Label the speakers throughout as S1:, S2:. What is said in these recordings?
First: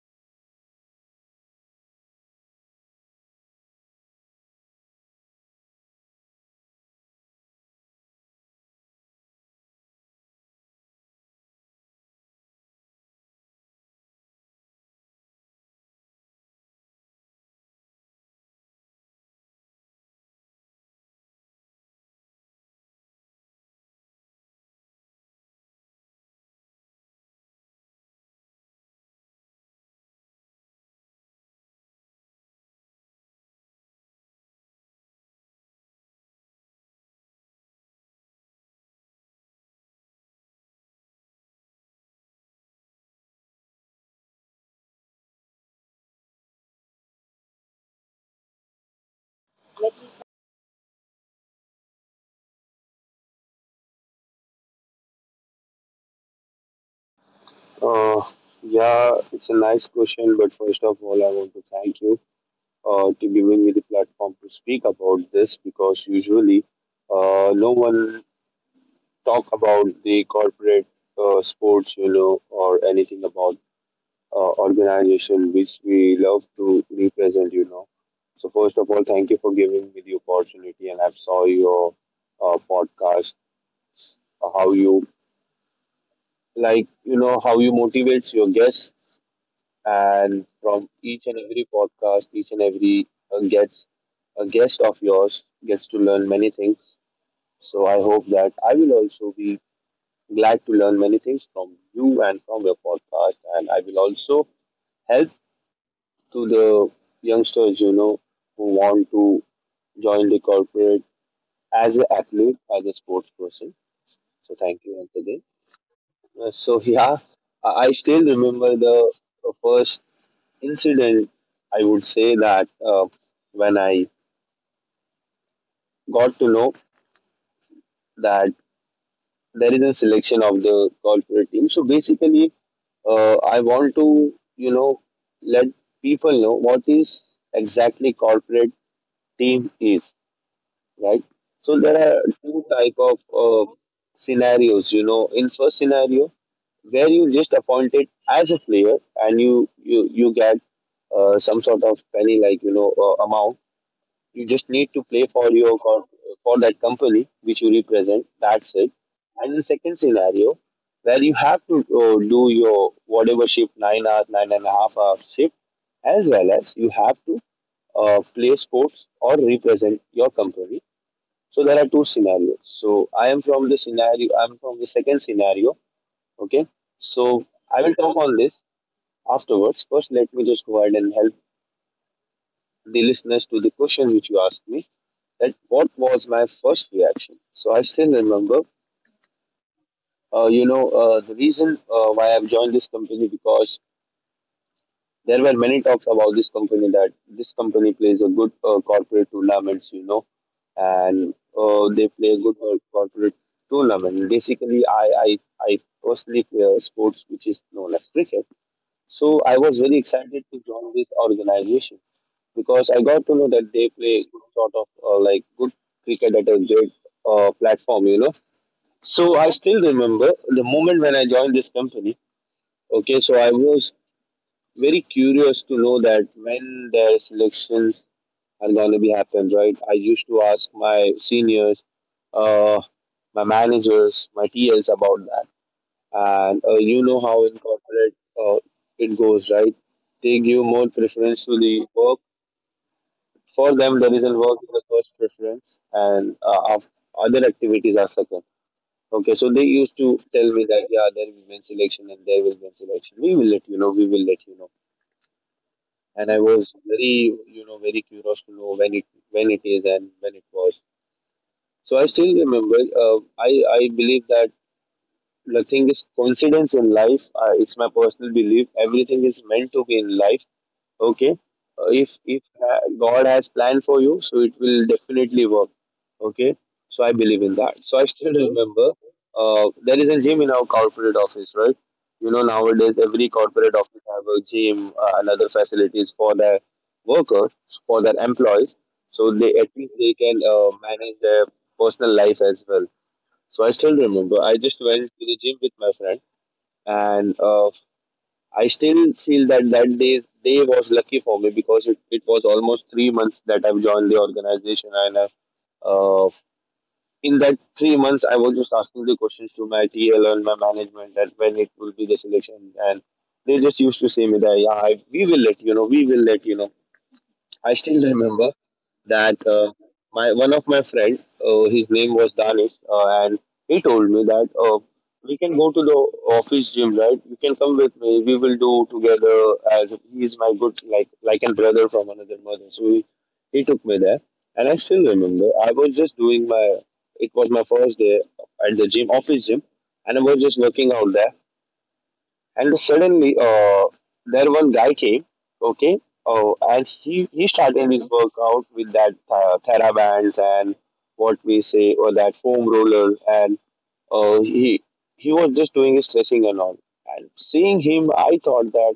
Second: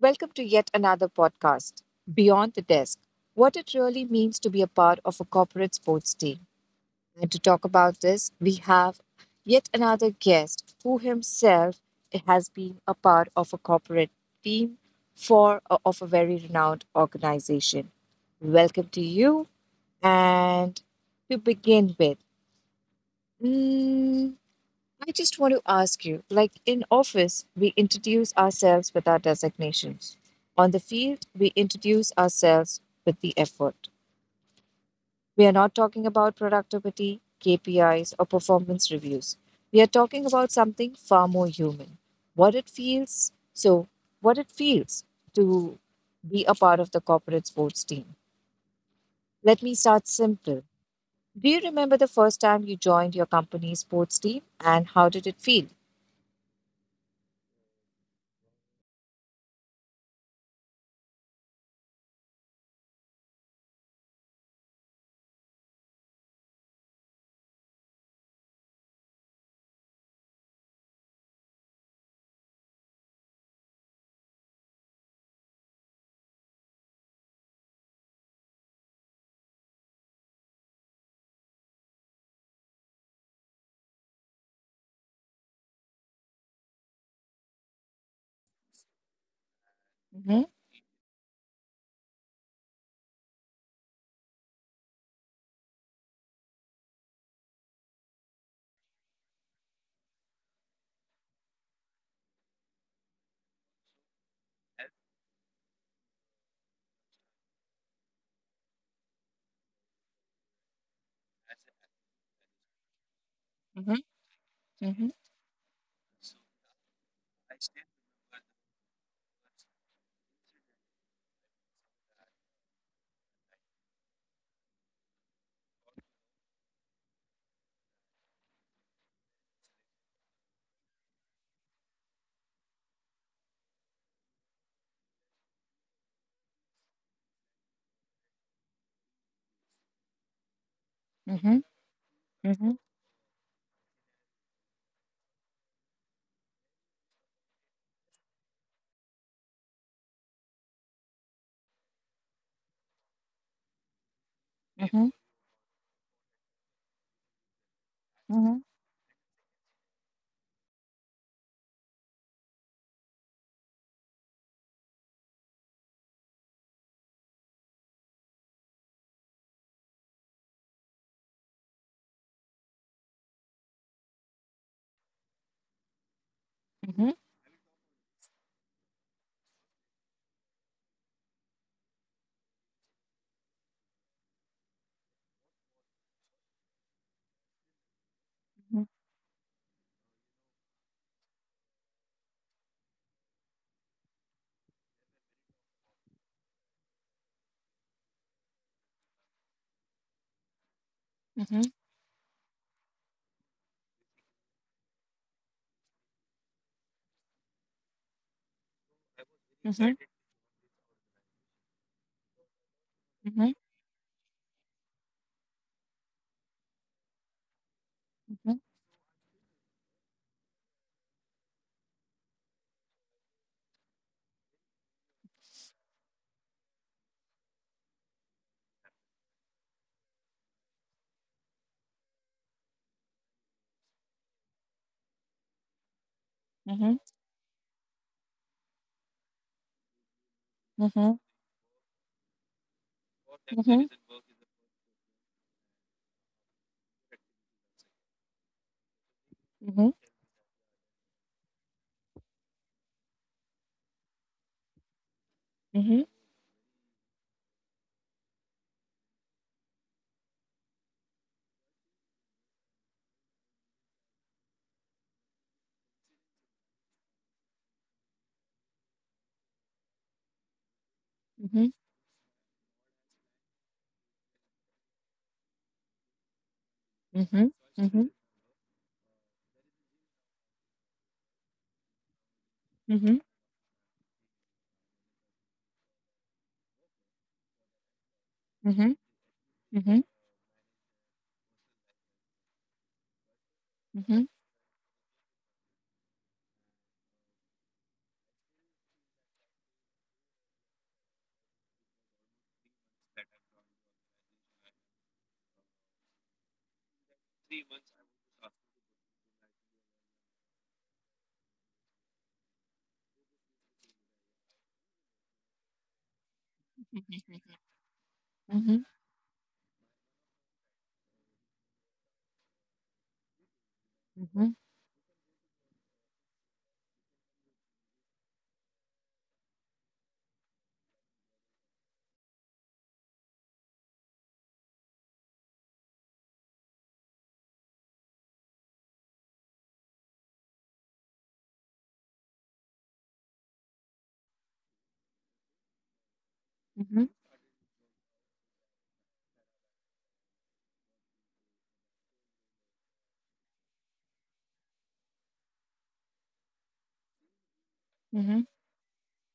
S1: Welcome to yet another podcast, Beyond the Desk, What It Really Means to Be a Part of a Corporate Sports Team. And to talk about this, we have yet another guest who himself has been a part of a corporate team for of a very renowned organization. Welcome to you. And to begin with, mm, I just want to ask you, like, in office, we introduce ourselves with our designations. On the field, we introduce ourselves with the effort. We are not talking about productivity, KPIs, or performance reviews. We are talking about something far more human. What it feels, so what it feels to be a part of the corporate sports team. Let me start simple. Do you remember the first time you joined your company's sports team, and how did it feel?
S2: Uh, yeah, it's a nice question, but first of all, I want to thank you to giving me the platform to speak about this because usually no one talk about the corporate sports, you know, or anything about organization which we love to represent. So first of all, thank you for giving me the opportunity, and I saw your podcast, how you how you motivates your guests.
S1: Mm-hmm.
S2: And from each and every podcast, each and every gets a guest of yours gets to learn many things. So I hope that I will also be glad to learn many things from you and from your podcast. And I will also help to the youngsters, who want to join the corporate as an athlete, as a sports person. So thank you once
S1: Mm-hmm.
S2: again. So yeah, I still remember the first incident, I would say that when I got to know that there is a selection of the corporate team. So basically, I want to let people know what is exactly corporate team is, right? So there are two type of scenarios. In first scenario, where you just appointed as a player, and you get some sort of penny like amount. You just need to play for for that company which you represent. That's it. And the second scenario where you have to do your whatever shift, 9 hours, 9.5 hours shift, as well as you have to play sports or represent your company. So there are two scenarios. So I am from the scenario. I'm from the second scenario. Okay. So I will talk on this afterwards. First, let me just go ahead and help the listeners to the question which you asked me, that what was my first reaction. So I still remember, the reason why I've joined this company because there were many talks about this company that this company plays a good corporate tournaments, you know, and they play a good corporate tournament. Basically, I personally play a sports which is known as cricket. So I was very excited to join this organization because I got to know that they play good sort of like good cricket at a great platform, you know. So I still remember the moment when I joined this company. Okay, so I was very curious to know that when their selections are going to be happened, right? I used to ask my seniors, uh, my managers, my TLs about that. And you know how in corporate uh, it goes, right? They give more preference to the work. For them, there is a work is the first preference, and other activities are second. Okay, so they used to tell me that yeah, there will be men's election and there will be men's election. We will let you know. We will let you know. And I was very, you know, very curious to know when it is and when it was. So I still remember. I believe that nothing is coincidence in life. It's my personal belief. Everything is meant to be in life, okay. If god has planned for you, so it will definitely work, okay. So I believe in that. So I still remember there is a gym in our corporate office, right? You know nowadays every corporate office have a gym and other facilities for their workers, for their employees, so they at least they can manage their personal life as well. So I still remember I just went to the gym with my friend, and I still feel that that day was lucky for me because it was almost 3 months that I've joined the organization, and I've uh, in that 3 months, I was just asking the questions to my TL and my management that when it will be the selection, and they just used to say me that yeah, we will let you know, we will let you know. I still remember that my one of my friend, his name was Danish, and he told me that we can go to the office gym, right? You can come with me. We will do together, as he is my good, like a brother from another mother. So he took me there, and I still remember I was just doing my, it was my first day at the gym, office gym, and I was just working out there, and suddenly there one guy came. Okay. Oh, and he started his workout with that thera and what we say, or that foam roller. And uh, he he was just doing his stretching and all, and seeing him I thought that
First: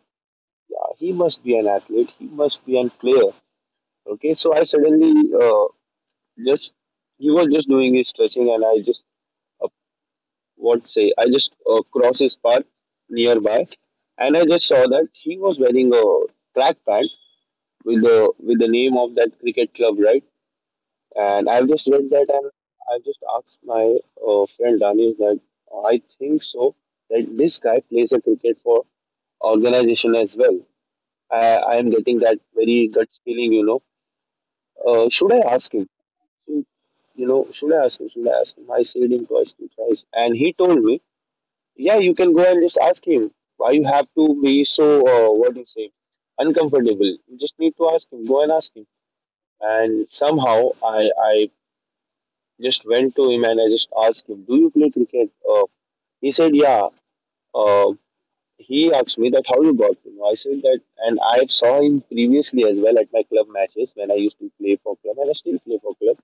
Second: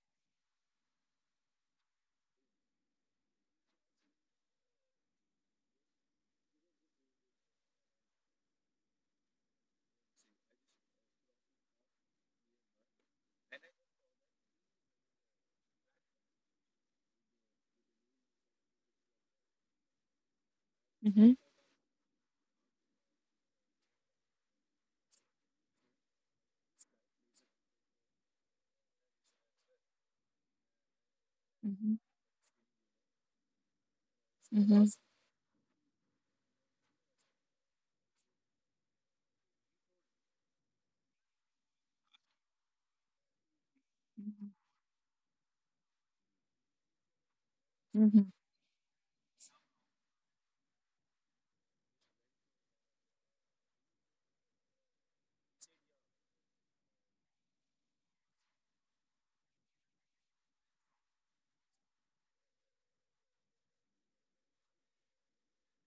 S2: yeah, he must be an athlete, he must be an player. Okay, so I suddenly uh, just he was just doing his stretching, and I just, what say, I just crossed his path nearby, and I just saw that he was wearing a track pant with the name of that cricket club, right? And I've just read that, and I just asked my friend Danish that I think so that this guy plays a cricket for organization as well. I i am getting that very gut feeling, you know. Should I ask him? You know, should I ask him? Should I ask him? I said him twice, two twice, and he told me yeah, you can go and just ask him. Why you have to be so what do you say, uncomfortable? You just need to ask him. Go and ask him. And somehow I just went to him, and I just asked him, "Do you play cricket?" He said, "Yeah." Uh, he asked me that how you got to know. I said that, and I saw him previously as well at my club matches when I used to play for club, and I still play for club.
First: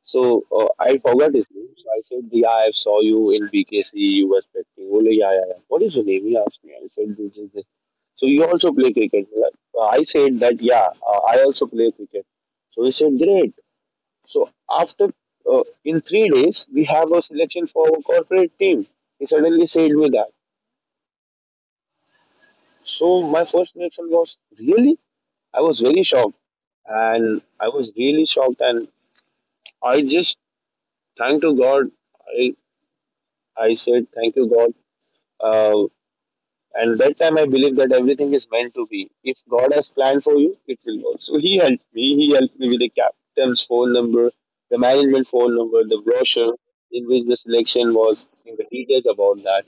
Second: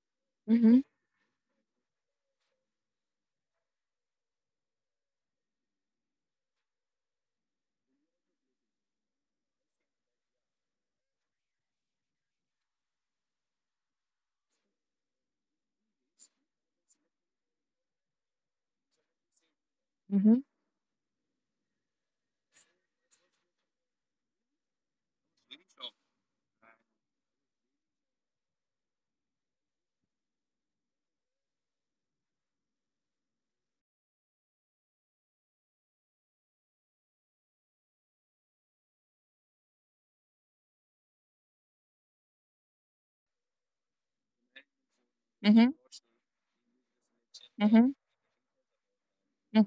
S2: So I forgot his name. So I said, "Yeah, I saw you in BKC. You were spectating." Bole, yeah, yeah, yeah. What is your name? He asked me. I said, "This, this, this." So you also play cricket? Like, I said that, yeah, I also play cricket. So he said, "Great." So after in 3 days, we have a selection for our corporate team. He suddenly said me that. So my first reaction was really. I was very shocked, and I was really shocked, and I just thank to God. I I said, thank you, God. Uh, and that time I believe that everything is meant to be. If God has planned for you, it will work. So he helped me. He helped me with the captain's phone number, the management phone number, the brochure in which the selection was, in the details about that.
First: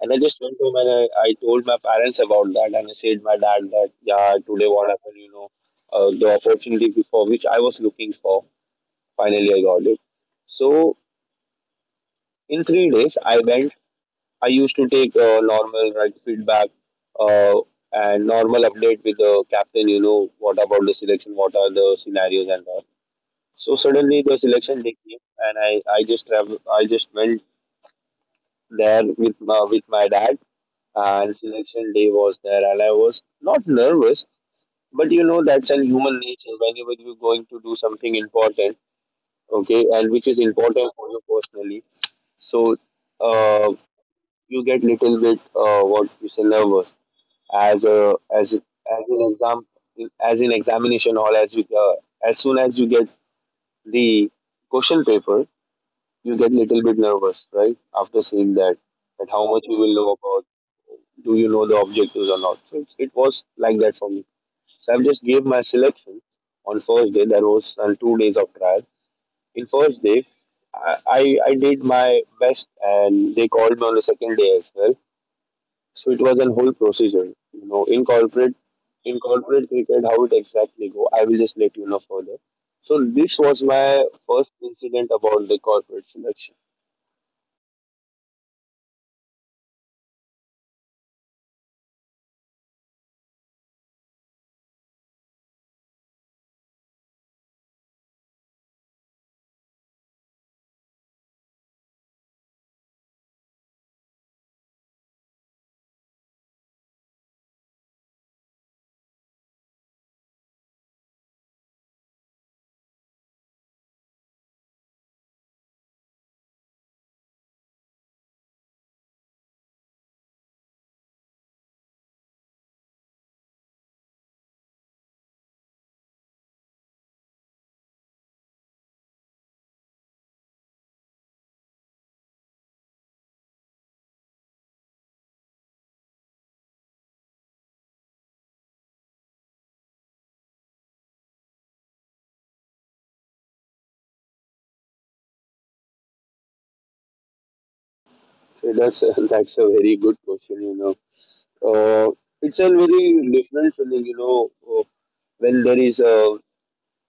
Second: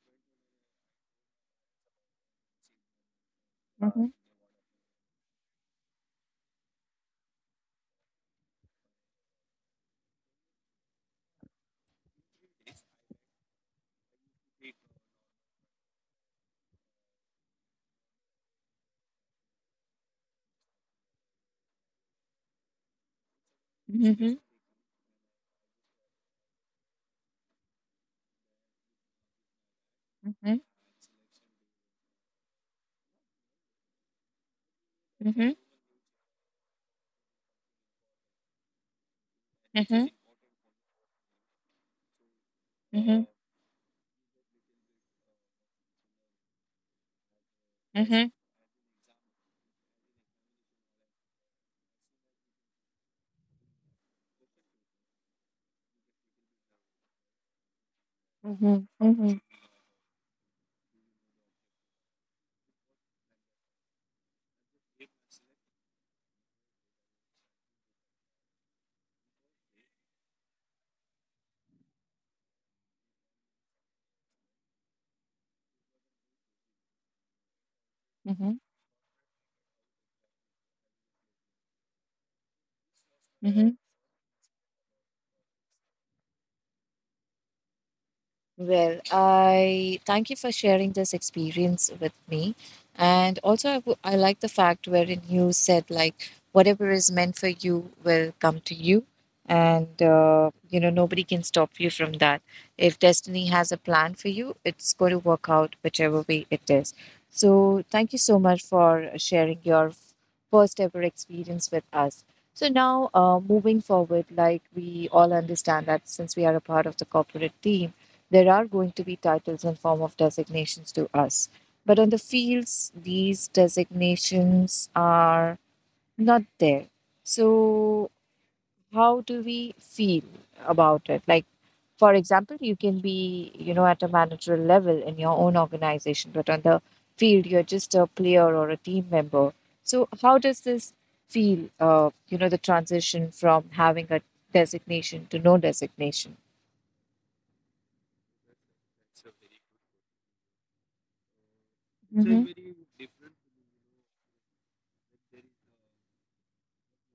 S2: And I just went home, and I told my parents about that, and I said my dad that yeah, today what happened. The opportunity before which I was looking for, finally I got it. So in 3 days I went. I used to take normal, right, feedback uh, and normal update with the captain. You know what about the selection? What are the scenarios and all? So suddenly the selection day came, and I just travel. I just went there with with my dad, and selection day was there, and I was not nervous, but you know that's an human nature. Whenever you're going to do something important, okay, and which is important for you personally, so uh, you get little bit what you say nervous, as a, as as an exam, as in examination hall, as we as soon as you get the question paper, you get little bit nervous, right? After seeing that, that how much you will know about, do you know the objectives or not. So it was like that for me. So I've just gave my selection. On first day there was 2 days of trial. In first day, I did my best, and they called me on the second day as well. So it was a whole procedure, you know, in corporate, in corporate cricket, how it exactly go. I will just let you know further. So this was my first incident about the corporate selection.
S1: Well, I thank you for sharing this experience with me. And also, I like the fact wherein you said, like, whatever is meant for you will come to you. And, you know, nobody can stop you from that. If destiny has a plan for you, it's going to work out whichever way it is. So, thank you so much for sharing your first ever experience with us. So, now, moving forward, like, we all understand that since we are a part of the corporate team, there are going to be titles and form of designations to us, but on the fields, these designations are not there. So, how do we feel about it? Like, for example, you can be, you know, at a managerial level in your own organization, but on the field, you're just a player or a team member. So, how does this feel? You know, the transition from having a designation to no designation.
S2: So that's that's a very good question, you know. Uh,
S1: Mm-hmm.
S2: it's a very different feeling, you know, uh, when there is a,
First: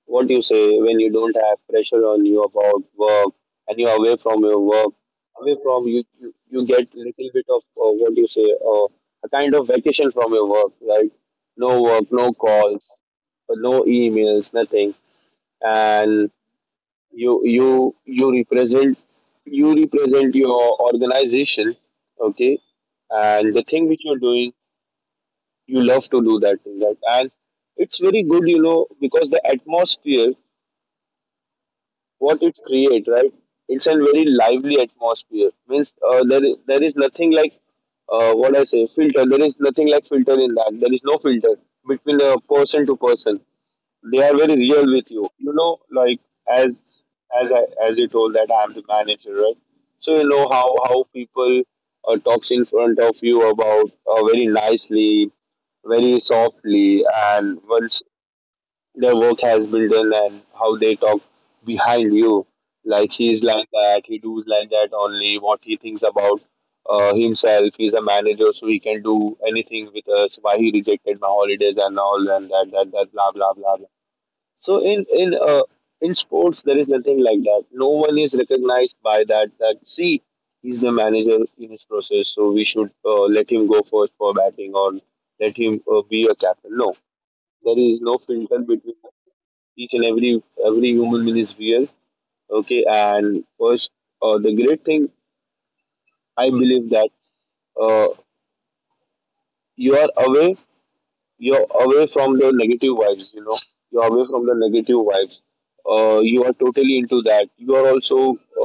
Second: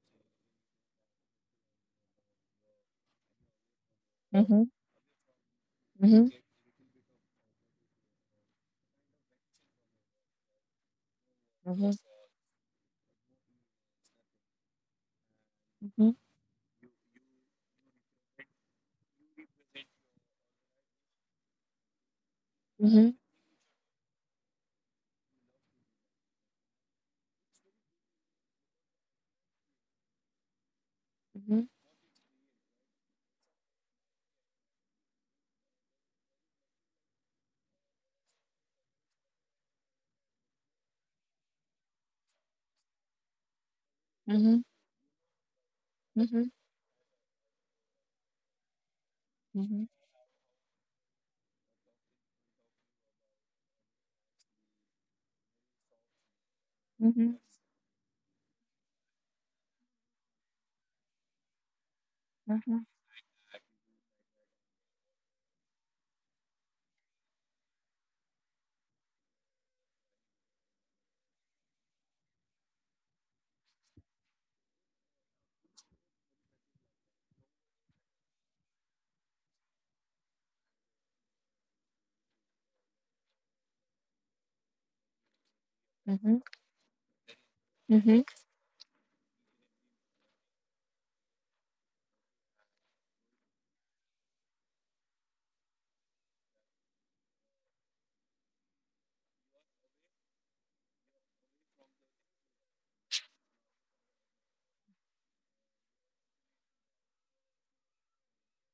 S2: what do you say, when you don't have pressure on you about work, and you're away from your
S1: Mm-hmm.
S2: work? Away from you get little bit of what do you say, a kind of vacation from your work, right? No
S1: Mhm,
S2: work, no calls, no emails, nothing,
S1: mhm,
S2: and you you you represent you represent your organization, okay?
S1: mhm,
S2: And the thing which you're doing, you love to do that thing, right? And it's very good, you know, because the atmosphere
S1: mhm,
S2: what it create, right? It's a very lively atmosphere. Means, there is nothing like, what I say, filter. There is nothing like filter in that. There is no filter between person to person. They are very
S1: mhm,
S2: real with you. You know, like
S1: mhm,
S2: as you told that I'm the manager, right?
S1: mhm,
S2: So you know how people talks in front of you about, very nicely, very softly,
S1: mhm,
S2: and once their work has built in, and how they talk behind you.
S1: mhm,
S2: Like, he's like that, he does like that only. What he thinks about, himself, he's a manager, so he can do anything with us. Why he rejected my holidays and all, and that blah blah blah, blah. So in sports there is nothing like that. No one is recognized by that. That, see, he's the manager in his process, so we should, let him go first for batting or let him,
S1: mhm,
S2: be a
S1: mhm,
S2: captain. No, there is no
S1: mhm,
S2: filter between each and every human being is real. Okay, and first, the great thing I believe that, uh, you are away you're away from the negative vibes, you know. You're away from the negative vibes. You are totally into that. You are also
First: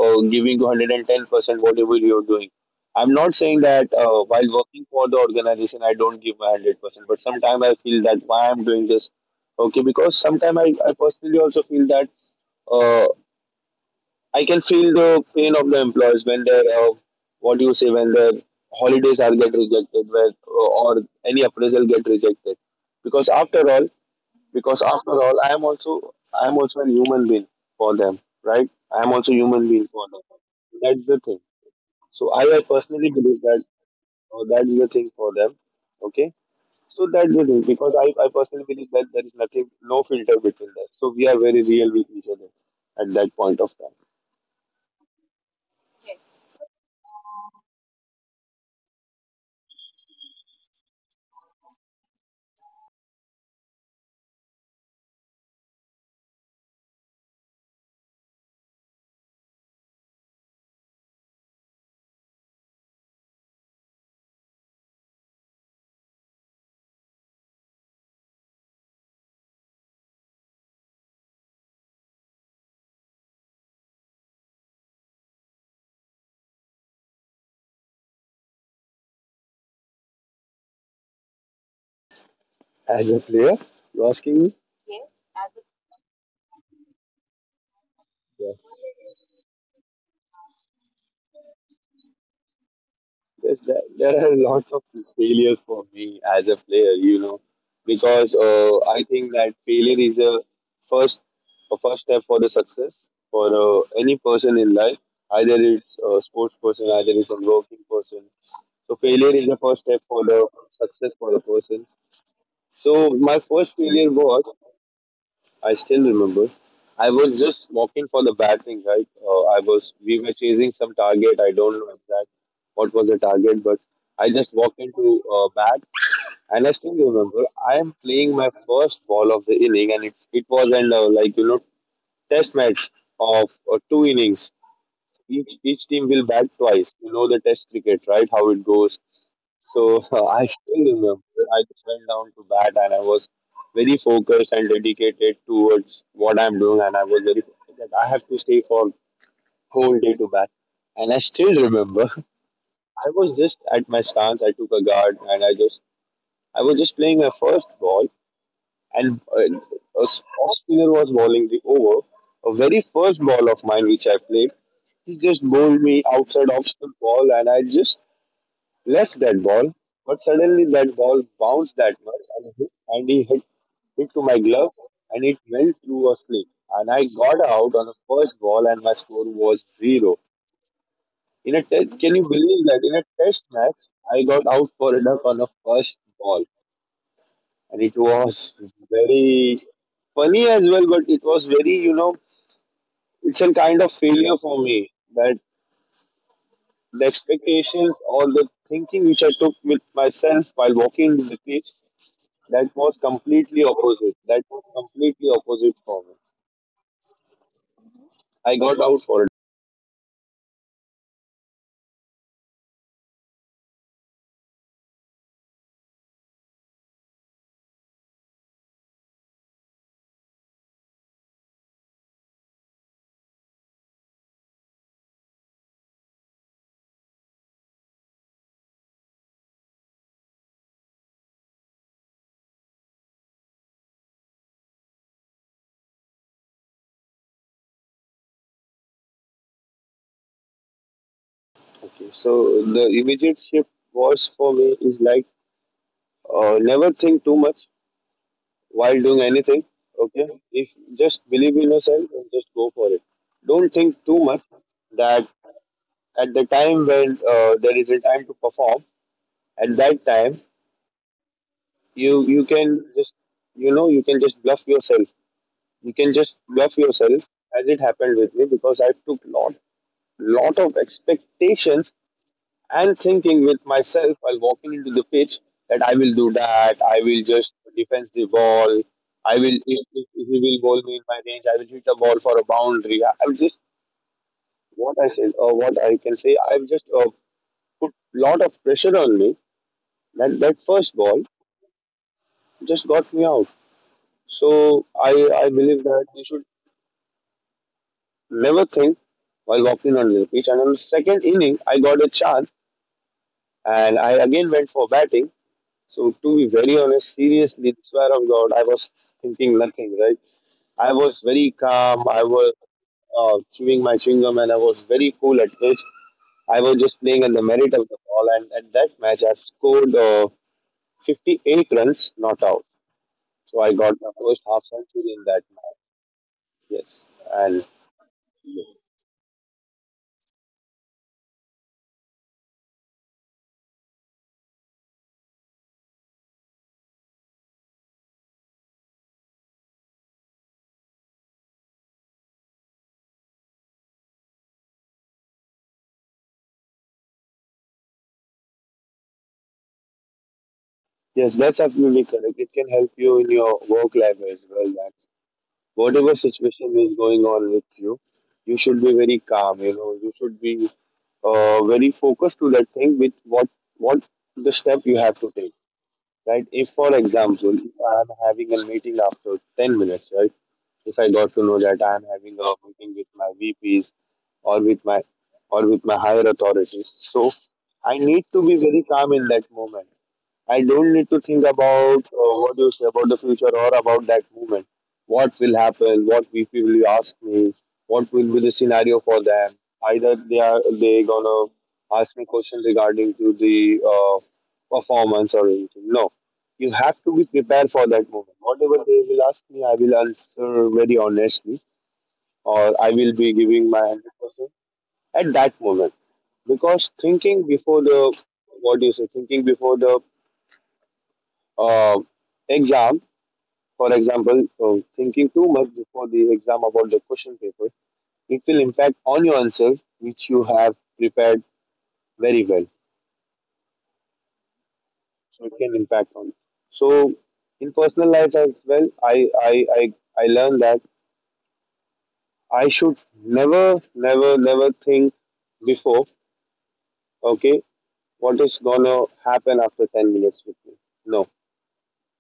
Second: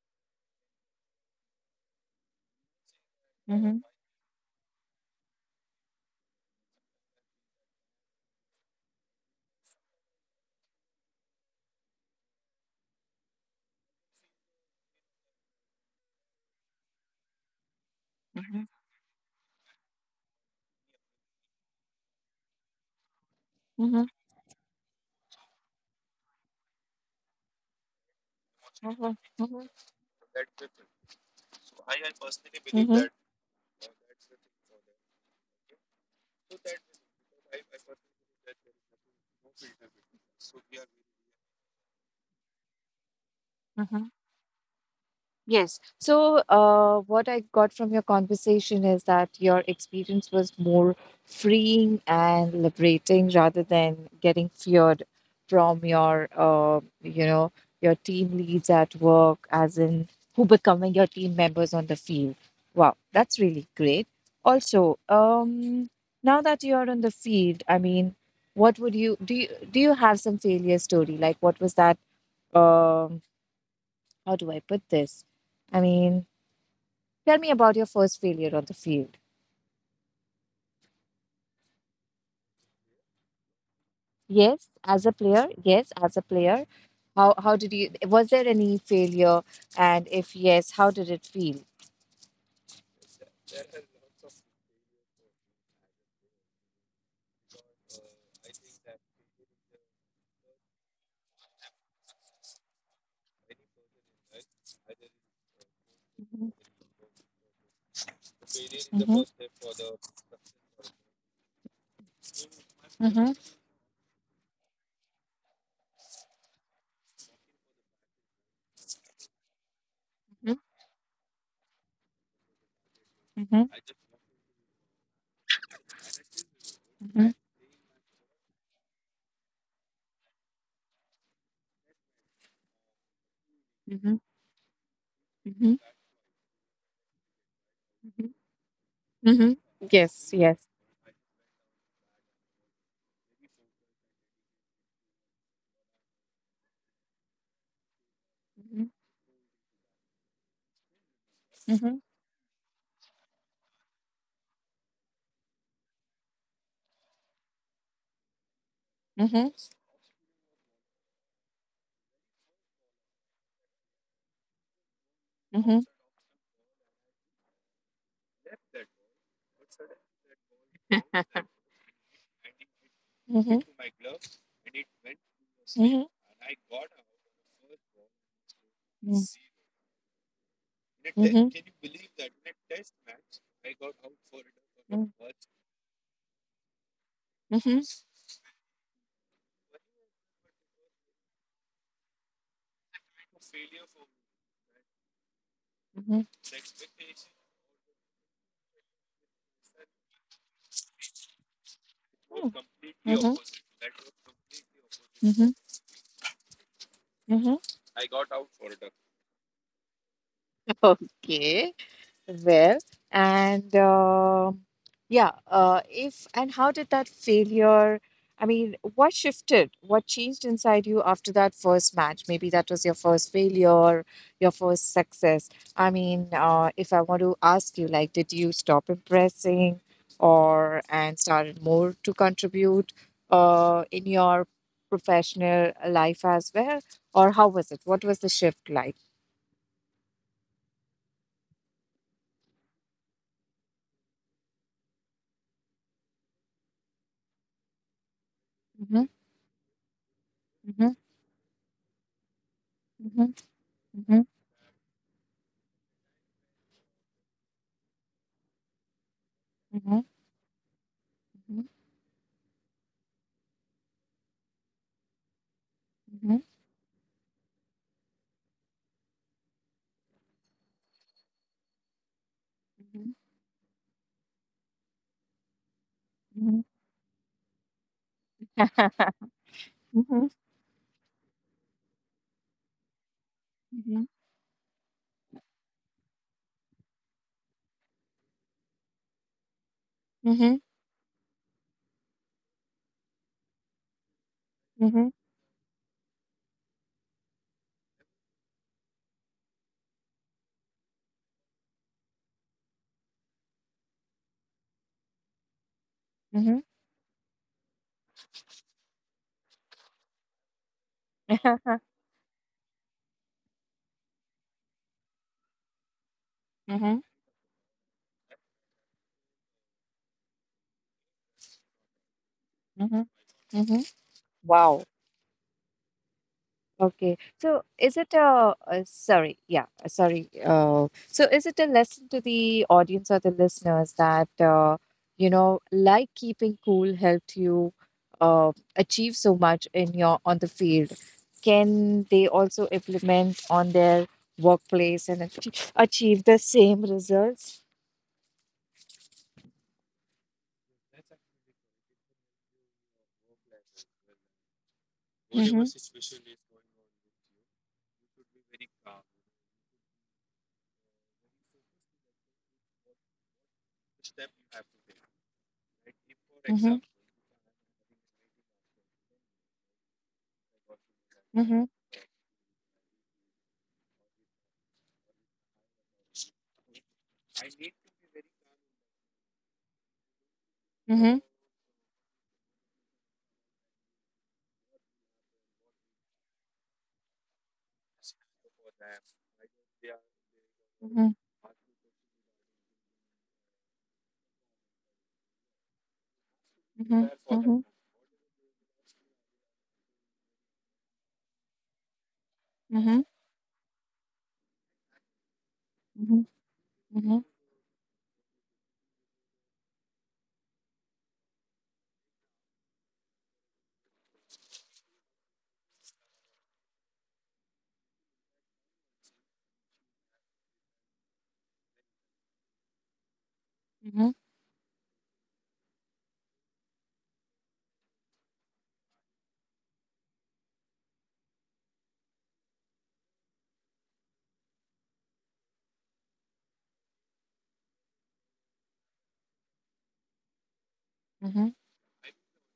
S2: giving 110% whatever you're doing. I'm not saying
S1: mhm, mhm,
S2: that while working for the organization I don't give my 100%, but sometimes I feel that why I'm doing this. Okay, because sometimes I personally also feel that, uh, I can feel the pain of the employees when their, what do you say, when their
S1: mhm,
S2: holidays are get rejected, where, or any appraisal get rejected. because after all
S1: mhm.
S2: because after all I am also a human being for them, right? I am also human being for them. That's the thing.
S1: I personally
S2: So I,
S1: believe.
S2: personally believe that, that's the thing for them, okay? So that's the thing, because I personally believe that there is nothing, no filter between us, so we are very real with each other at that point
S1: Mhm.
S2: of time.
S1: That. Yes. So, what I got from your conversation is that your experience was more freeing and liberating rather than getting feared from your, you know, your team leads at work, as in who becoming your team members on the field. Wow, that's really great. Also, now that you are on the field, I mean, what would you do? Do you have some failure story? Like, what was that? Um, how do I put this? I mean, tell me about your first failure on the field.
S2: As a player? You're asking me?
S1: Yes, as a player. Yes, as a player. How did you? Was there
S2: Yeah.
S1: any failure? And if yes, how did it feel?
S2: Yes, there are lots of failures for me as a player, you know, because I think that failure is first a first step for the success for any person in life. Either it's a sports person, either it's a working person. So
S1: Mhm.
S2: failure is the first step for the success for the person. So
S1: Mhm,
S2: my first failure was. I still remember. I was just walking for the batting, right? I was We were chasing some target. I don't know exact what was the target,
S1: mhm,
S2: but I just walked into, bat, and I still
S1: mhm,
S2: remember I am playing my first ball of the inning, and it was an, like, test match of, two
S1: mhm,
S2: innings. Each
S1: mhm, mhm,
S2: each team will bat twice. You know the test cricket, right? How it goes.
S1: mhm, mhm.
S2: So
S1: Yes,
S2: I
S1: yes.
S2: still remember I just went down to bat, and I was very focused and dedicated towards what I'm doing, and I was very that I have to stay for
S1: Mhm,
S2: whole day to bat. And I still remember
S1: mhm,
S2: I was just at my stance. I took a guard and I was just playing my first ball, and
S1: mhm,
S2: a off spinner was bowling the over. A very first ball of mine which I played, he just
S1: mhm,
S2: bowled
S1: mhm,
S2: me outside off the ball and I just left that ball, but suddenly that ball bounced that much, and, hit, and he hit,
S1: mhm, mhm,
S2: hit to my glove, and it went through a split. And I got out on the first ball and my score was zero. In a can you believe that in a test match I got out for a
S1: mhm,
S2: duck on the first ball. And
S1: mhm,
S2: it was very funny as well, but it was very, it's a kind of failure for me, that
S1: mhm.
S2: the expectations or the thinking which I took with myself while walking the beach, that was
S1: Mm-hmm.
S2: completely opposite. That was completely
S1: Mm-hmm.
S2: opposite for me.
S1: Mm-hmm.
S2: I got out for it.
S1: Okay, well, and yeah. If and how did that failure? I mean, what shifted? What changed inside you after that first match? Maybe that was your first failure, your first success. I mean, if I want to ask you, like, did you stop impressing, or and started more to contribute, in your professional life as well, or how was it? What was the shift like?
S2: So the immediate shift was for me is like, never think too much while
S1: Hmm.
S2: doing anything. Okay, if
S1: Hmm.
S2: just believe in yourself and just go for it.
S1: Hmm.
S2: Don't think too
S1: Hmm.
S2: much, that at the time when, there is a time to perform. At that
S1: Hmm.
S2: time, you can just, you know, you can just bluff yourself. You can just
S1: Hmm.
S2: bluff yourself, as it happened with me, because I took lot of expectations and thinking with myself while walking into the pitch, that I will do that,
S1: Hmm.
S2: I will just defense the ball, I will if he will bowl me in my range, I will hit the ball for a boundary. I'm just
S1: Hmm.
S2: what I said or what I can say. I've just, put lot of pressure on me. That
S1: Mhm,
S2: first ball just got me out. So I
S1: mhm,
S2: I believe that you should never think while walking on the pitch. And on the second inning, I got a chance and I again went for batting. So, to be very
S1: mhm,
S2: honest, seriously, swear of God, I was thinking nothing, right? I was very
S1: mhm,
S2: calm. I was, chewing my chewing gum, and I was very cool at pitch. I was just playing
S1: mhm,
S2: on the merit of the ball. And at that match, I scored, 58 runs, not out.
S1: mhm.
S2: So, I got my first half
S1: Wow.
S2: century in that match. Yes.
S1: Okay.
S2: And,
S1: So is it a, uh, sorry, yeah, sorry. So is it a lesson to the audience or the listeners that, you know, like keeping cool helped you achieve so much in your on the field? Can they also implement on their workplace and achieve the same results?
S2: yes, that's absolutely correct. It can help you in your work life as well. That,
S1: Mhm.
S2: whatever situation is going on with you, you should be very calm. You know, you should be, very focused to that thing, with what the step you have to take.
S1: Right?
S2: Right?
S1: If,
S2: If,
S1: for, Mm-hmm,
S2: for
S1: example,
S2: example, if I am having a meeting after 10 minutes, right? If I got to know that
S1: Mm-hmm.
S2: I am having a meeting with my VPs, or with my or with my higher authorities, so I need to be very calm in that moment. I don't need to
S1: Mm-hmm.
S2: think about, what you say, about the future or about that moment. What will happen? What people will you ask me? What will be the scenario for them?
S1: They are.
S2: Either they
S1: Mm-hmm.
S2: gonna ask me questions regarding to the, performance or anything. No, you
S1: They
S2: have
S1: Mm-hmm
S2: to be
S1: prepare for
S2: prepared
S1: that.
S2: for that moment. Whatever they will ask me, I will answer very honestly, or I
S1: Mm-hmm.
S2: will be giving my 100% at that moment.
S1: Mm-hmm.
S2: Because
S1: Mm-hmm. Mm-hmm.
S2: thinking before the, what do you say? Thinking before the, uh, exam, for example, thinking too much before the exam about the question paper, it will impact on your answer which you have prepared very well.
S1: Mm-hmm.
S2: So it can impact on. So in personal life as well, I learned that I should never never never think before. Okay, what is gonna happen after 10 minutes with me?
S1: Mm-hmm.
S2: No,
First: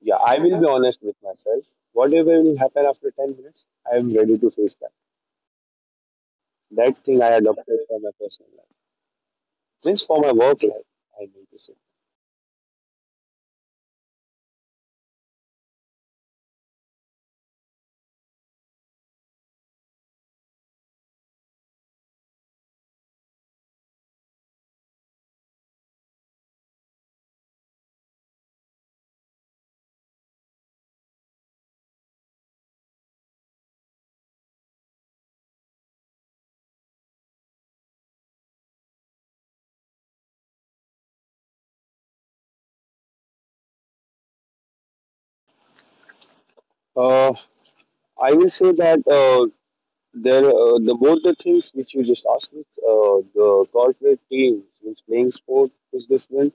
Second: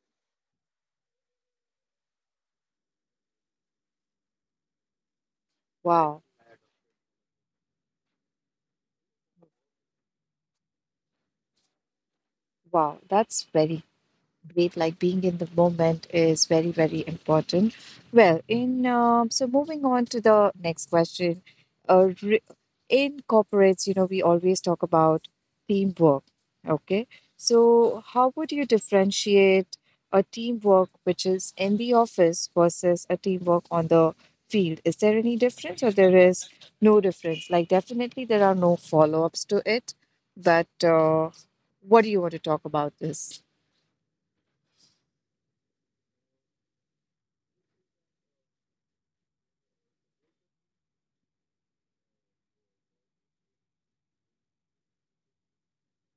S2: yeah, I will be honest with myself. Whatever will happen after 10 minutes, I am ready to face that.
S1: Wow.
S2: That thing I adopted for my personal life, means for my work life. I mean to say.
S1: Wow. That's very great, like being in the moment is very, very important. Well, in so moving on to the next question. Uh, re- in corporates, you know, we always talk about teamwork. Okay, so how would you differentiate a teamwork which is in the office versus a teamwork on the field? Is there any difference, or there is no difference? Like, definitely there are no follow-ups to it, but what do you want to talk about this?
S2: Uh, I will say that, the both the things which you just asked me, the corporate team means playing sport is different,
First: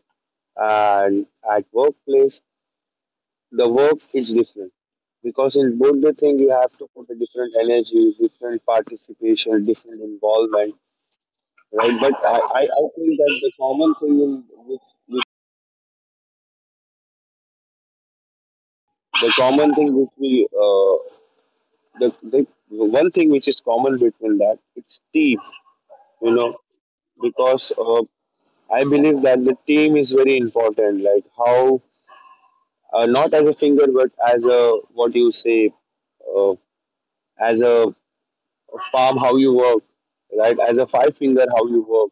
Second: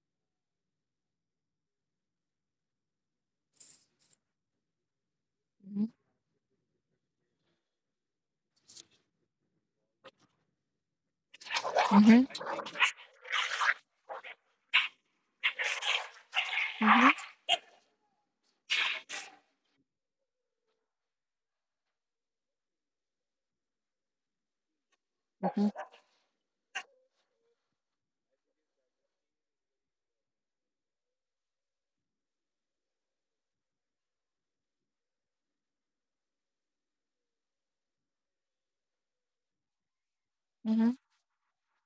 S2: and at workplace the work is different, because in both the thing you have to put a different energy, different participation, different involvement, right? But
S1: Mhm,
S2: I think that which the common thing which we, the one thing which is common between that, it's team.
S1: mhm,
S2: You know, because, I believe that the team is very important, like how, not as a finger but as a, what you say, uh, as a palm how you work, right? As a five
S1: mhm,
S2: finger how you work.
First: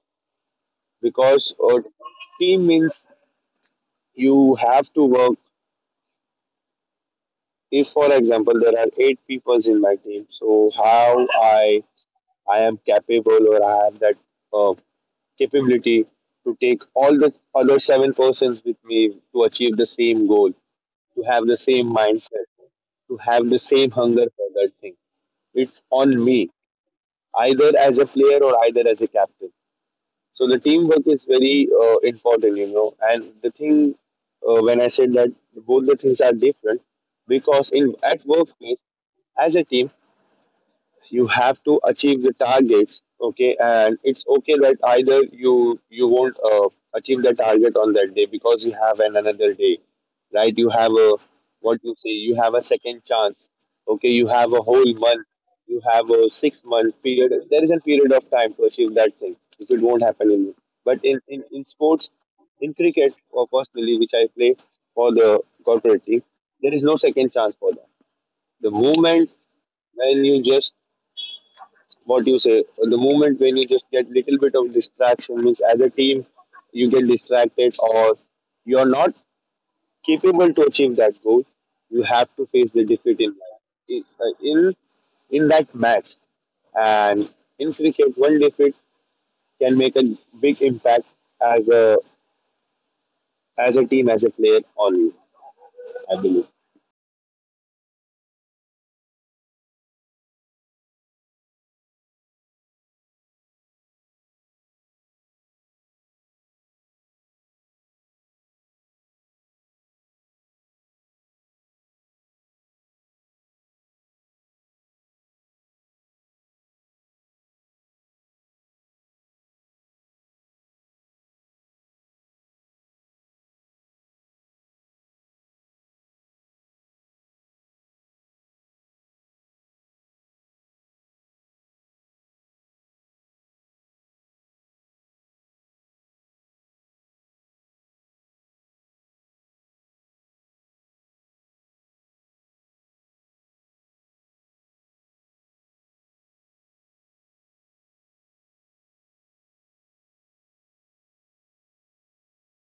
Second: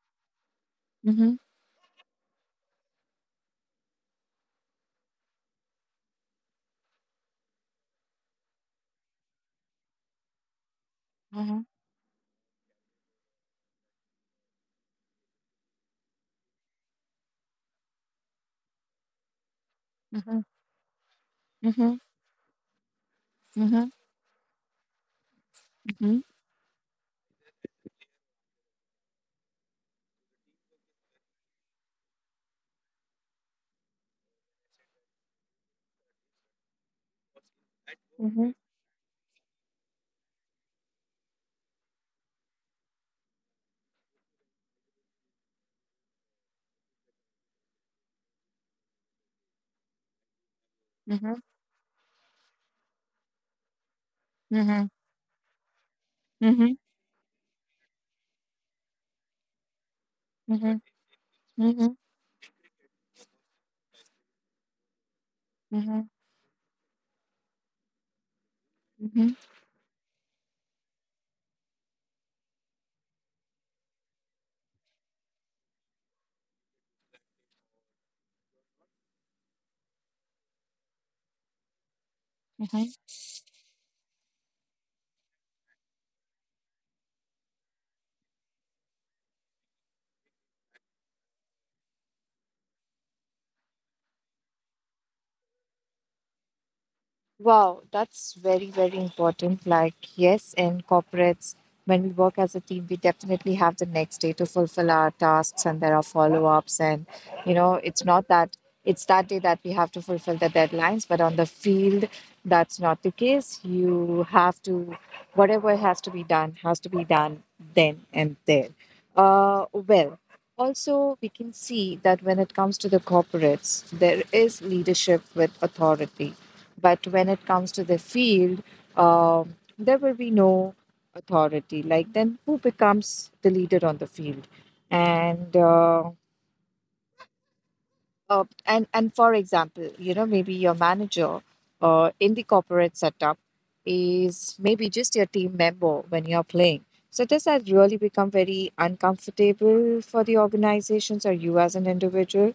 S1: mhm,
S2: Because, team means you have to work. If, for example, there are eight people in my team, so how
S1: mhm,
S2: I am capable, or I have that, uh, capability to take all the other seven persons with me to achieve the same
S1: mhm,
S2: goal, to have the same
S1: mhm,
S2: mindset, to have the same
S1: mhm,
S2: hunger for that thing. It's
S1: mhm,
S2: on me, either as a player or either as a captain. So the teamwork is very, important, you know. And the thing, when I said that both the things are different, because in at
S1: mhm,
S2: workplace as a team you have to achieve the targets, okay, and it's okay that either you won't achieve the target on that day because you have an another day, right? You have a
S1: mhm, mhm,
S2: what you say, you have a second chance, okay, you have a
S1: mhm,
S2: whole month, you have a six
S1: mhm,
S2: month period. There is a period of time to achieve that thing if it won't happen in you.
S1: mhm,
S2: But in
S1: mhm, mhm,
S2: sports, in cricket, or personally which I play for the corporate
S1: mhm,
S2: team, there is no second chance for that. The moment
S1: mhm.
S2: when you just what you say, the moment when you just get little bit of distraction, means as a team, you get distracted or you're not capable to achieve that goal, you have to face the
S1: Mhm.
S2: defeat in life. In in that match. And in cricket, one defeat can make a big impact as a, as a team, as a player on you, I believe.
S1: Wow, that's very, very important. Like, yes, in corporates, when we work as a team, we definitely have the next day to fulfill our tasks and there are follow ups. And, you know, it's not that it's that day that we have to fulfill the deadlines, but on the field, that's not the case. You have to, whatever has to be done, has to be done then and there. Well, also, we can see that when it comes to the corporates, there is leadership with authority. But when it comes to the field, there will be no authority. Like, then who becomes the leader on the field? And and for example, you know, maybe your manager in the corporate setup is maybe just your team member when you're playing. So does that really become very uncomfortable for the organizations or you as an individual?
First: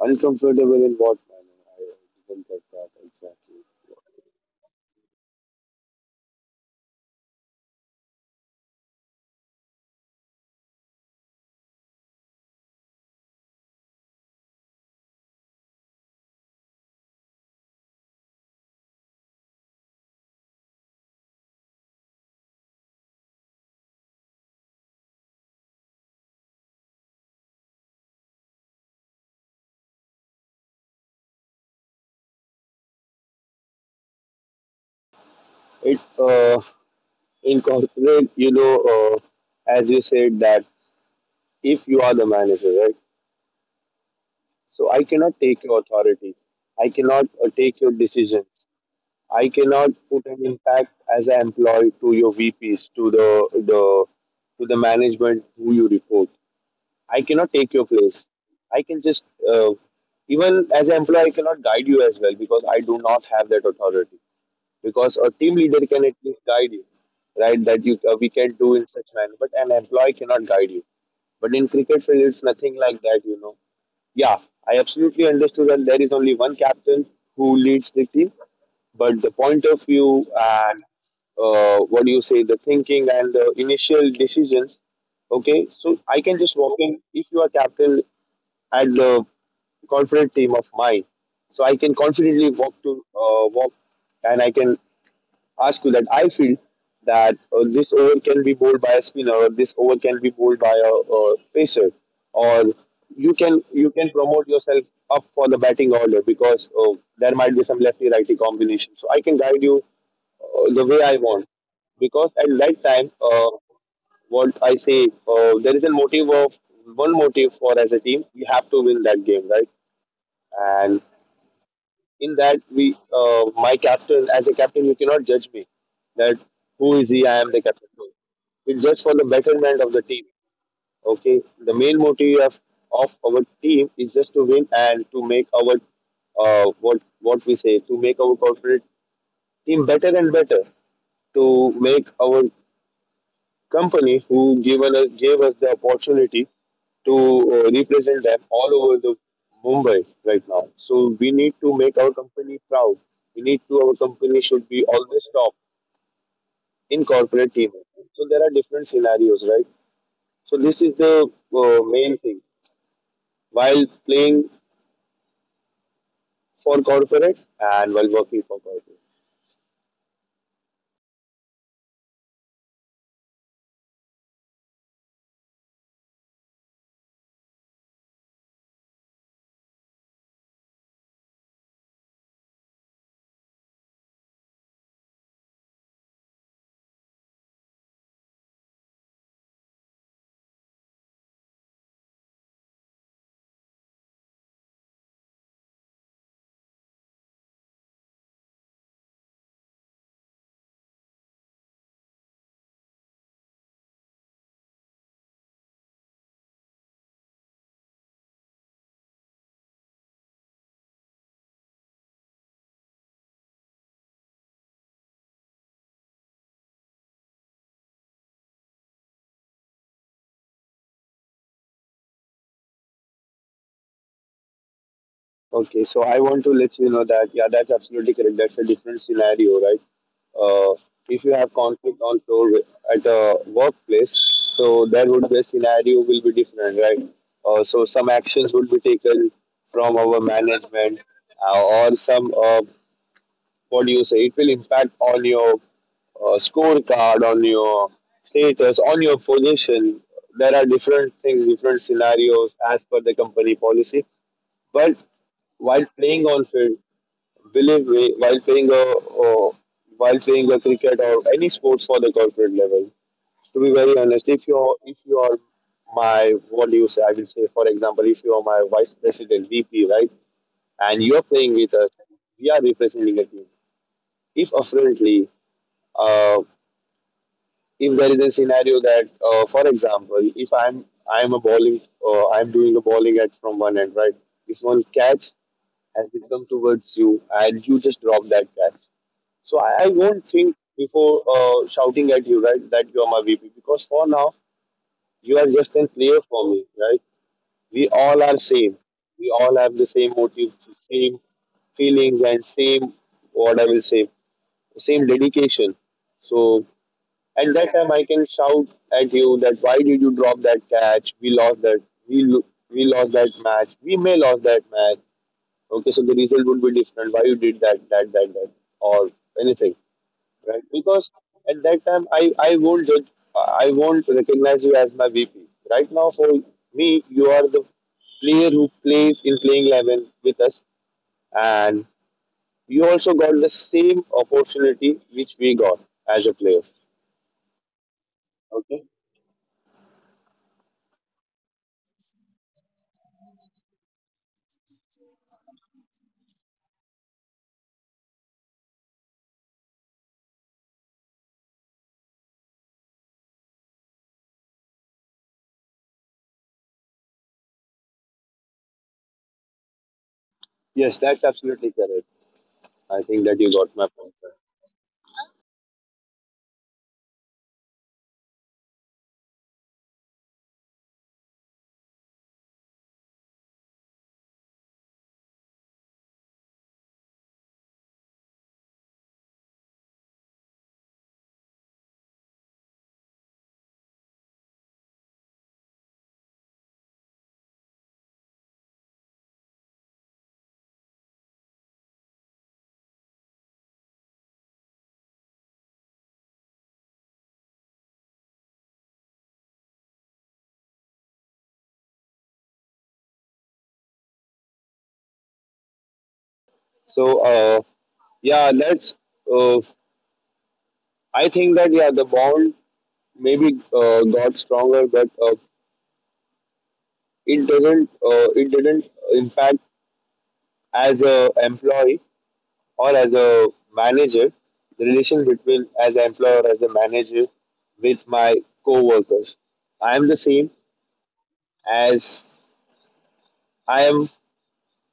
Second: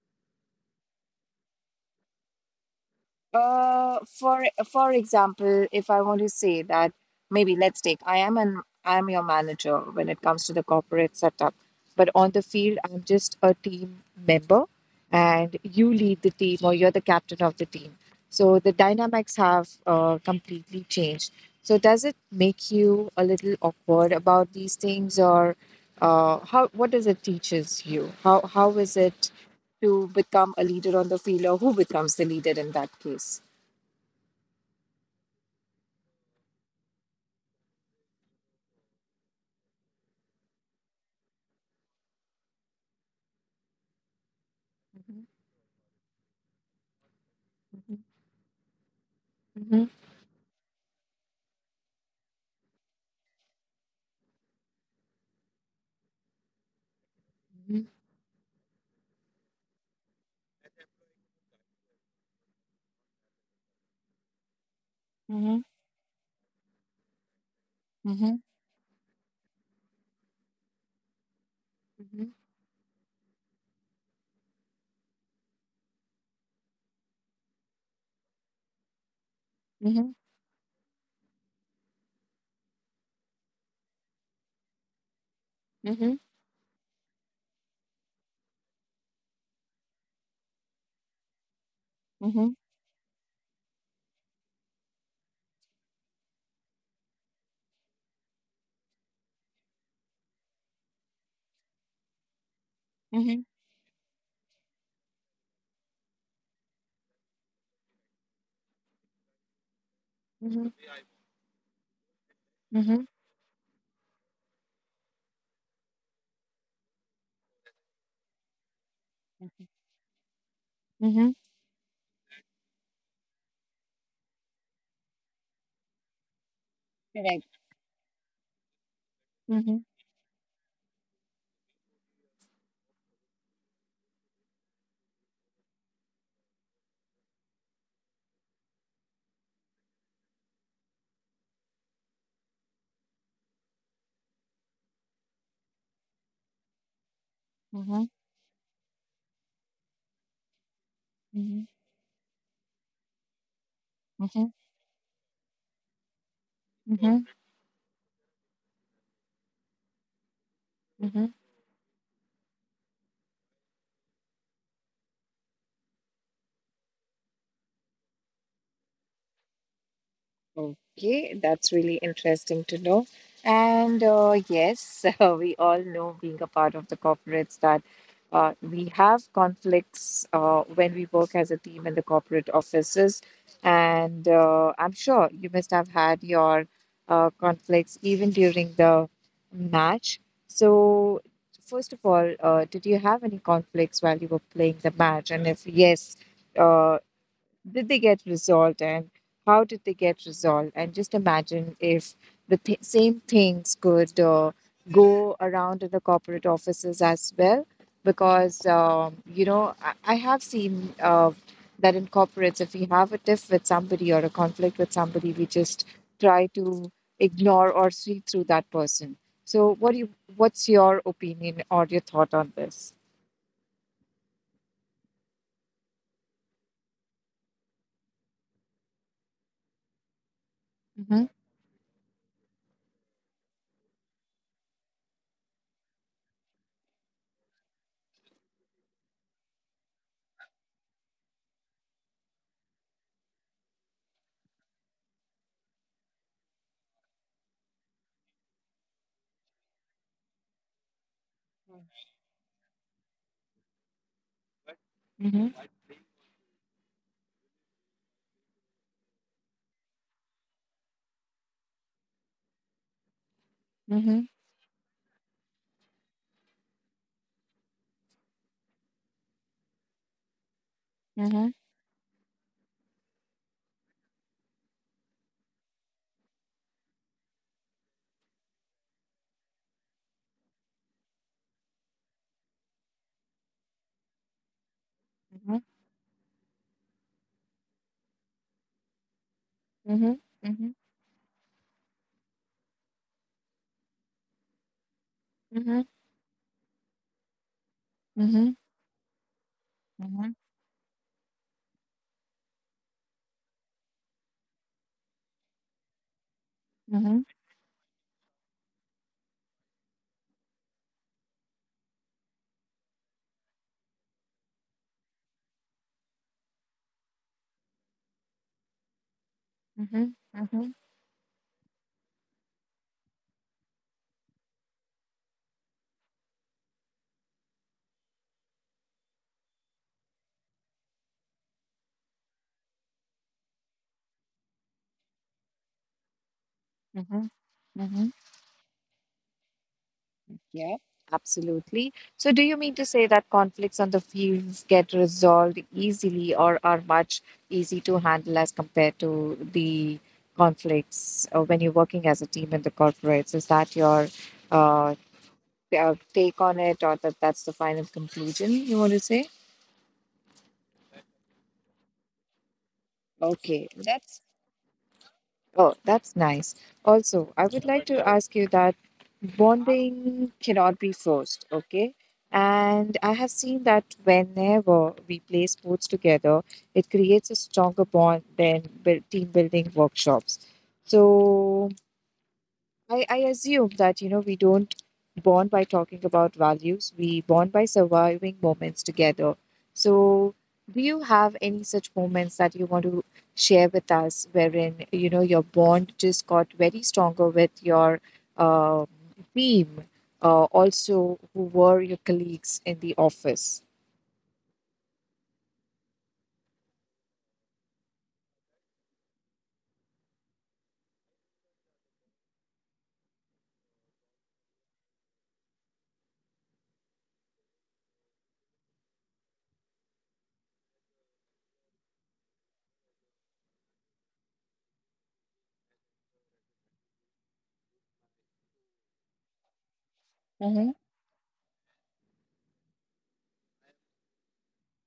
S2: Uncomfortable in what manner? I didn't get that exactly.
S1: Uh, for for example, if I want to say that maybe let's take I am your manager when it comes to the corporate setup, but on the field I'm just a team member, and you lead the team or you're the captain of the team. So the dynamics have completely changed. So does it make you a little awkward about these things, or how what does it teaches you? How is it to become a leader on the field, or who becomes the leader in that case?
S2: it In corporate, you know, as you said that if you are the manager, right? So I
S1: Mhm,
S2: cannot take your authority. I cannot take your
S1: mhm,
S2: decisions. I
S1: mhm,
S2: cannot put an impact as an employee to your VPs, to the to the management who you report. I cannot take your place. I can just uh, even as an employee, I cannot guide you as well because I do not have that authority. Because a team
S1: mhm,
S2: leader can at least guide you, right? That you we
S1: mhm,
S2: can do in such manner, but an employee cannot guide you. But in cricket field,
S1: mhm,
S2: it's nothing like that, you know. Yeah, I absolutely understood that there is only one captain who leads the team, but the point of
S1: mhm,
S2: view and what do you say, the thinking and the initial decisions. Okay, so
S1: mhm,
S2: I can just walk in if you are captain at the corporate team of mine. So I can
S1: mhm,
S2: confidently walk to walk, and I can ask you that I feel that this over can be bowled by a spinner, or this over can be bowled by a pacer, or you
S1: mhm,
S2: can you can promote yourself up for the batting order because there might be some lefty righty combination. So I can guide you
S1: mhm,
S2: the way I want because at that
S1: mhm,
S2: time, what I say, there is a motive of one motive for as a team, we have to win that game, right? And
S1: mhm,
S2: in that we my captain as a captain you cannot judge me that who is he, I am
S1: Correct,
S2: the captain. No, it's just for the
S1: mhm,
S2: betterment of the team, okay? The main motive of our team is just to win and to make our what we say, to make our corporate team better and better, to make our company who gave us the opportunity to
S1: mhm,
S2: represent them all over the Mumbai right now. So we need
S1: mhm,
S2: to make our company proud. We need to our
S1: mhm,
S2: company should be always top in
S1: mhm,
S2: corporate team. So there are different scenarios, right? So this is
S1: mhm, mhm.
S2: the main thing while playing for corporate and while working for corporate.
S1: Okay, that's really interesting to know. And yes, we all know, being a part of the corporates, that we have conflicts when we work as a team in the corporate offices. And I'm sure you must have had your conflicts even during the match. So, first of all, did you have any conflicts while you were playing the match? And if yes, uh, did they get resolved, and how did they get resolved? And just imagine if the same things could go around in the corporate offices as well, because you know, I have seen that in corporates, if we have a tiff with somebody or a conflict with somebody, we just try to ignore or sweep through that person. So what's your opinion or your thought on this?
S2: Okay, so I want to let you know that, yeah, that's absolutely correct. That's a different scenario, right? Uh,
S1: Mm-hmm.
S2: if you have conflict on floor at the workplace, so that would be a scenario will be different, right? So some actions would be taken from our management or some, what do you say, it will impact on your scorecard, on your status, on your position. There are different things, different scenarios as per the company policy. But
S1: Mm-hmm.
S2: while playing on field, believe me, while playing a cricket or any sports for the corporate level. To be very
S1: Mm-hmm.
S2: honest, if you are my what do you say? I will say, for example, if you are my vice president, VP, right, and you are
S1: Mm-hmm.
S2: playing with us, we are representing a team. If apparently, uh, if there is a scenario that, for example, if I'm I'm a bowling, I'm doing a bowling at from one end, right? If one catch
S1: Mm-hmm.
S2: has become towards you and you just drop that cash. So I won't think
S1: Mm-hmm.
S2: before shouting at you, right, that you are my VP because for now you are just
S1: Mhm,
S2: a player for me, right? We all are
S1: mhm,
S2: same. We all have the same
S1: mhm,
S2: motive, same feelings, and same what I will say, same dedication. So
S1: mhm,
S2: at that time, I can shout at you that why did you drop that catch? We lost that. We lo- we lost that match. We may lost that match. Okay, so the result would be different. Why you did that, that, that, that, or anything,
S1: mhm,
S2: right?
S1: mhm,
S2: Because at that time, I won't judge, I won't recognize you as my VP. Right now, for me, you are the player who plays in playing 11 with us, and you also got the same opportunity which we got as a player.
S1: mhm, mhm.
S2: Okay.
S1: Yeah, absolutely. So, do you mean to say that conflicts on the fields get resolved easily or are much easy to handle as compared to the conflicts when you're working as a team in the corporates? Is that your uh, take on it, or that that's the final conclusion you want to say?
S2: Yes, that's absolutely correct. I think that you
S1: Okay,
S2: got my point,
S1: that's,
S2: sir.
S1: oh, that's nice. Also, I would like to ask you that bonding cannot be forced, okay? And I have seen that whenever we play sports together, it creates a stronger bond than team building workshops. So, I assume that, you know, we don't bond by talking about values, we bond by surviving moments together. So, do you have any such moments that you want to share with us wherein, you know, your bond just got very stronger with your um, team, also who were your colleagues in the office?
S2: So, yeah, that's. Uh, I think that yeah, the bond maybe got stronger, but it doesn't it didn't impact as a employee or as a manager, the relation between as an employer or as a manager with my co-workers. I am the same
S1: Mm-hmm.
S2: as I am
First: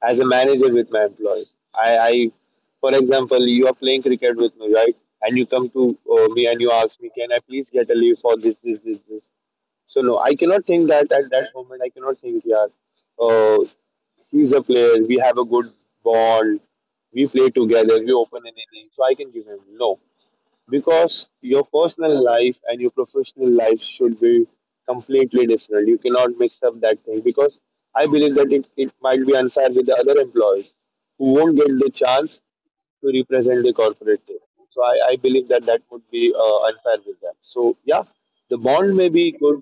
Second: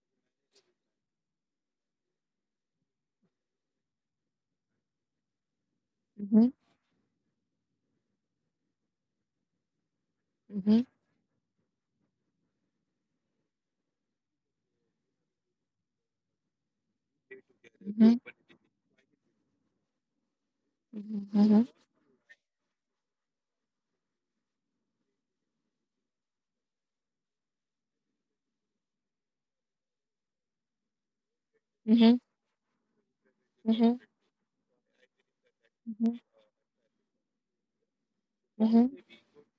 S2: as a manager with my employees. I for example, you are playing cricket with me, right? And you come to me
S1: Mm-hmm.
S2: and you ask me, can I please get a leave for this, this, this, this? So no, I cannot think that at that moment. I cannot think, yeah, uh, he's a player. We have a good bond. We play together.
S1: Mm-hmm.
S2: We
S1: Mm-hmm.
S2: open an inning, so I can give him. No, because your
S1: Mm-hmm.
S2: personal life and your professional life should be completely different. You cannot mix up that thing because I believe that it might be unfair with the other employees who won't get the
S1: Mm-hmm.
S2: chance to represent the
S1: Mm-hmm. Mm-hmm.
S2: corporate team. So I believe that that would
S1: Mm-hmm.
S2: be unfair with them. So yeah, the bond may be good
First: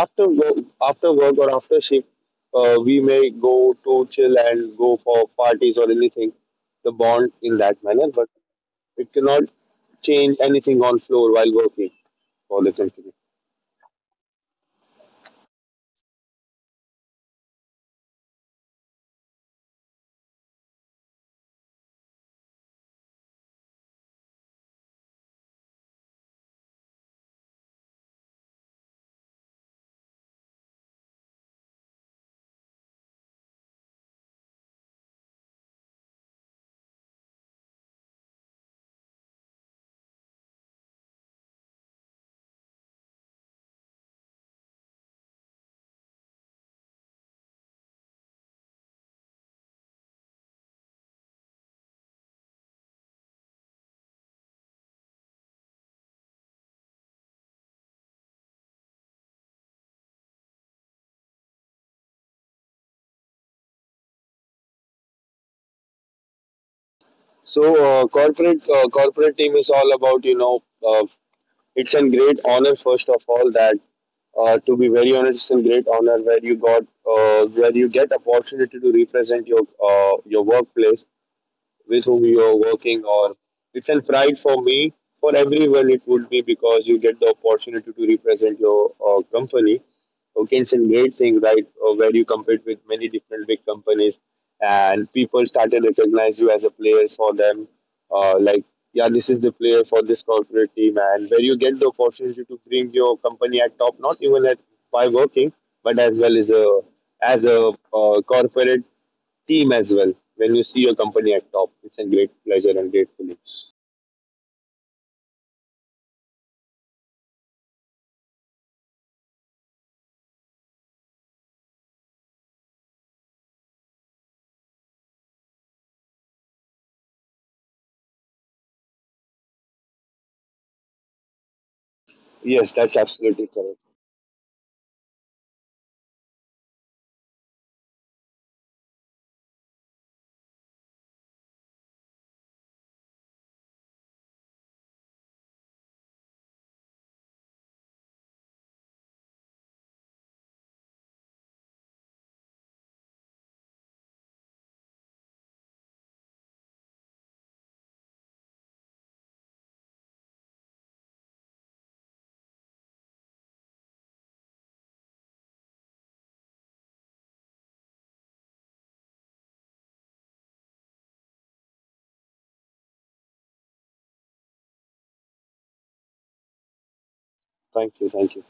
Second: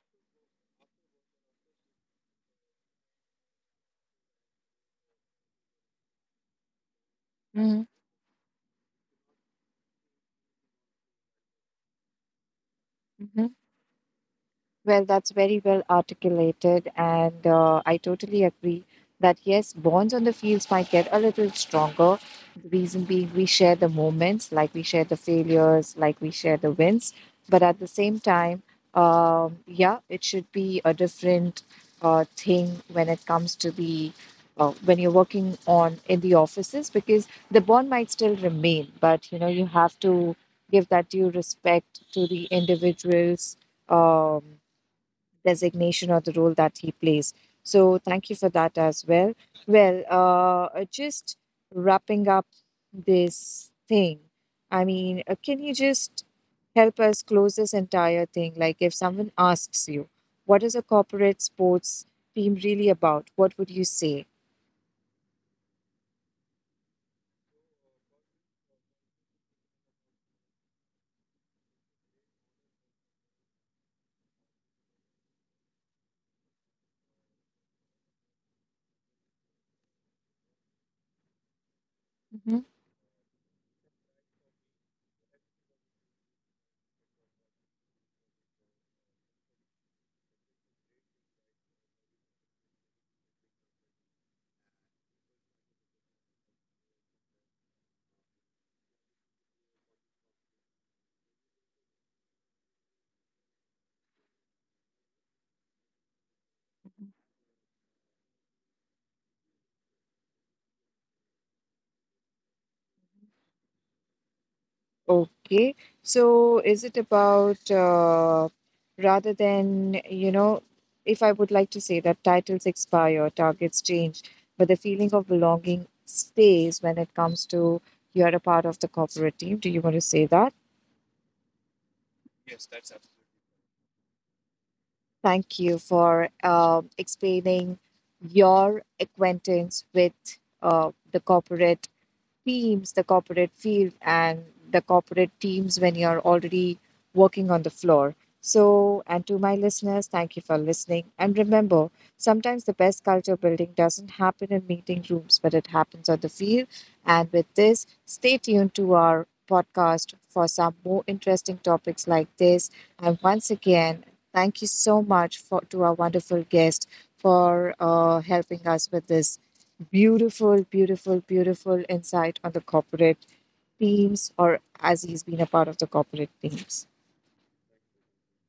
S2: after work or after shift. We may go to chill and go for parties or anything. The bond in that
S1: Mm-hmm.
S2: manner, but it cannot change anything on floor while working for the company.
S1: Mm-hmm. Well, that's very well articulated, and I totally agree that yes, bonds on the fields might get a little stronger. The reason being, we share the moments, like we share the failures, like we share the wins. But at the same time, yeah, it should be a different thing when it comes to the when you're working on in the offices, because the bond might still remain, but you know you have to give that due respect to the individuals. Um, designation or the role that he plays. So thank you for that as well. Well, just wrapping up this thing. I mean, can you just help us close this entire thing? Like, if someone asks you, what is a corporate sports team really about? What would you say?
S2: So corporate team is all about you know it's a great honor first of all that to be very honest it's a great honor where you got where you get opportunity to represent your workplace with whom you are working on. It's a pride for me. For everyone, it would be because you get the opportunity to represent your company. Okay, it's a great thing, right? Where you compete with many different big companies, and people started recognize you as a player for them. Like, yeah, this is the player for this corporate team, and where you get the opportunity to bring your company at top, not even at by working, but as well as a corporate team as well when you see your company at top. It's a great pleasure and gratefully.
S1: Okay. So is it about rather than, you know, if I would like to say that titles expire, targets change, but the feeling of belonging stays when it comes to you're a part of the corporate team. Do you want to say that?
S2: Yes, that's absolutely correct.
S1: Thank you for um, explaining your acquaintance with the corporate teams, the corporate field, and the corporate teams when you're already working on the floor. So, and to my listeners, thank you for listening. And remember, sometimes the best culture building doesn't happen in meeting rooms, but it happens on the field. And with this, stay tuned to our podcast for some more interesting topics like this. And once again, thank you so much for to our wonderful guest for helping us with this beautiful, beautiful, beautiful insight on the corporate teams, or as he's been a part of the corporate teams.
S2: Thank you. Thank you.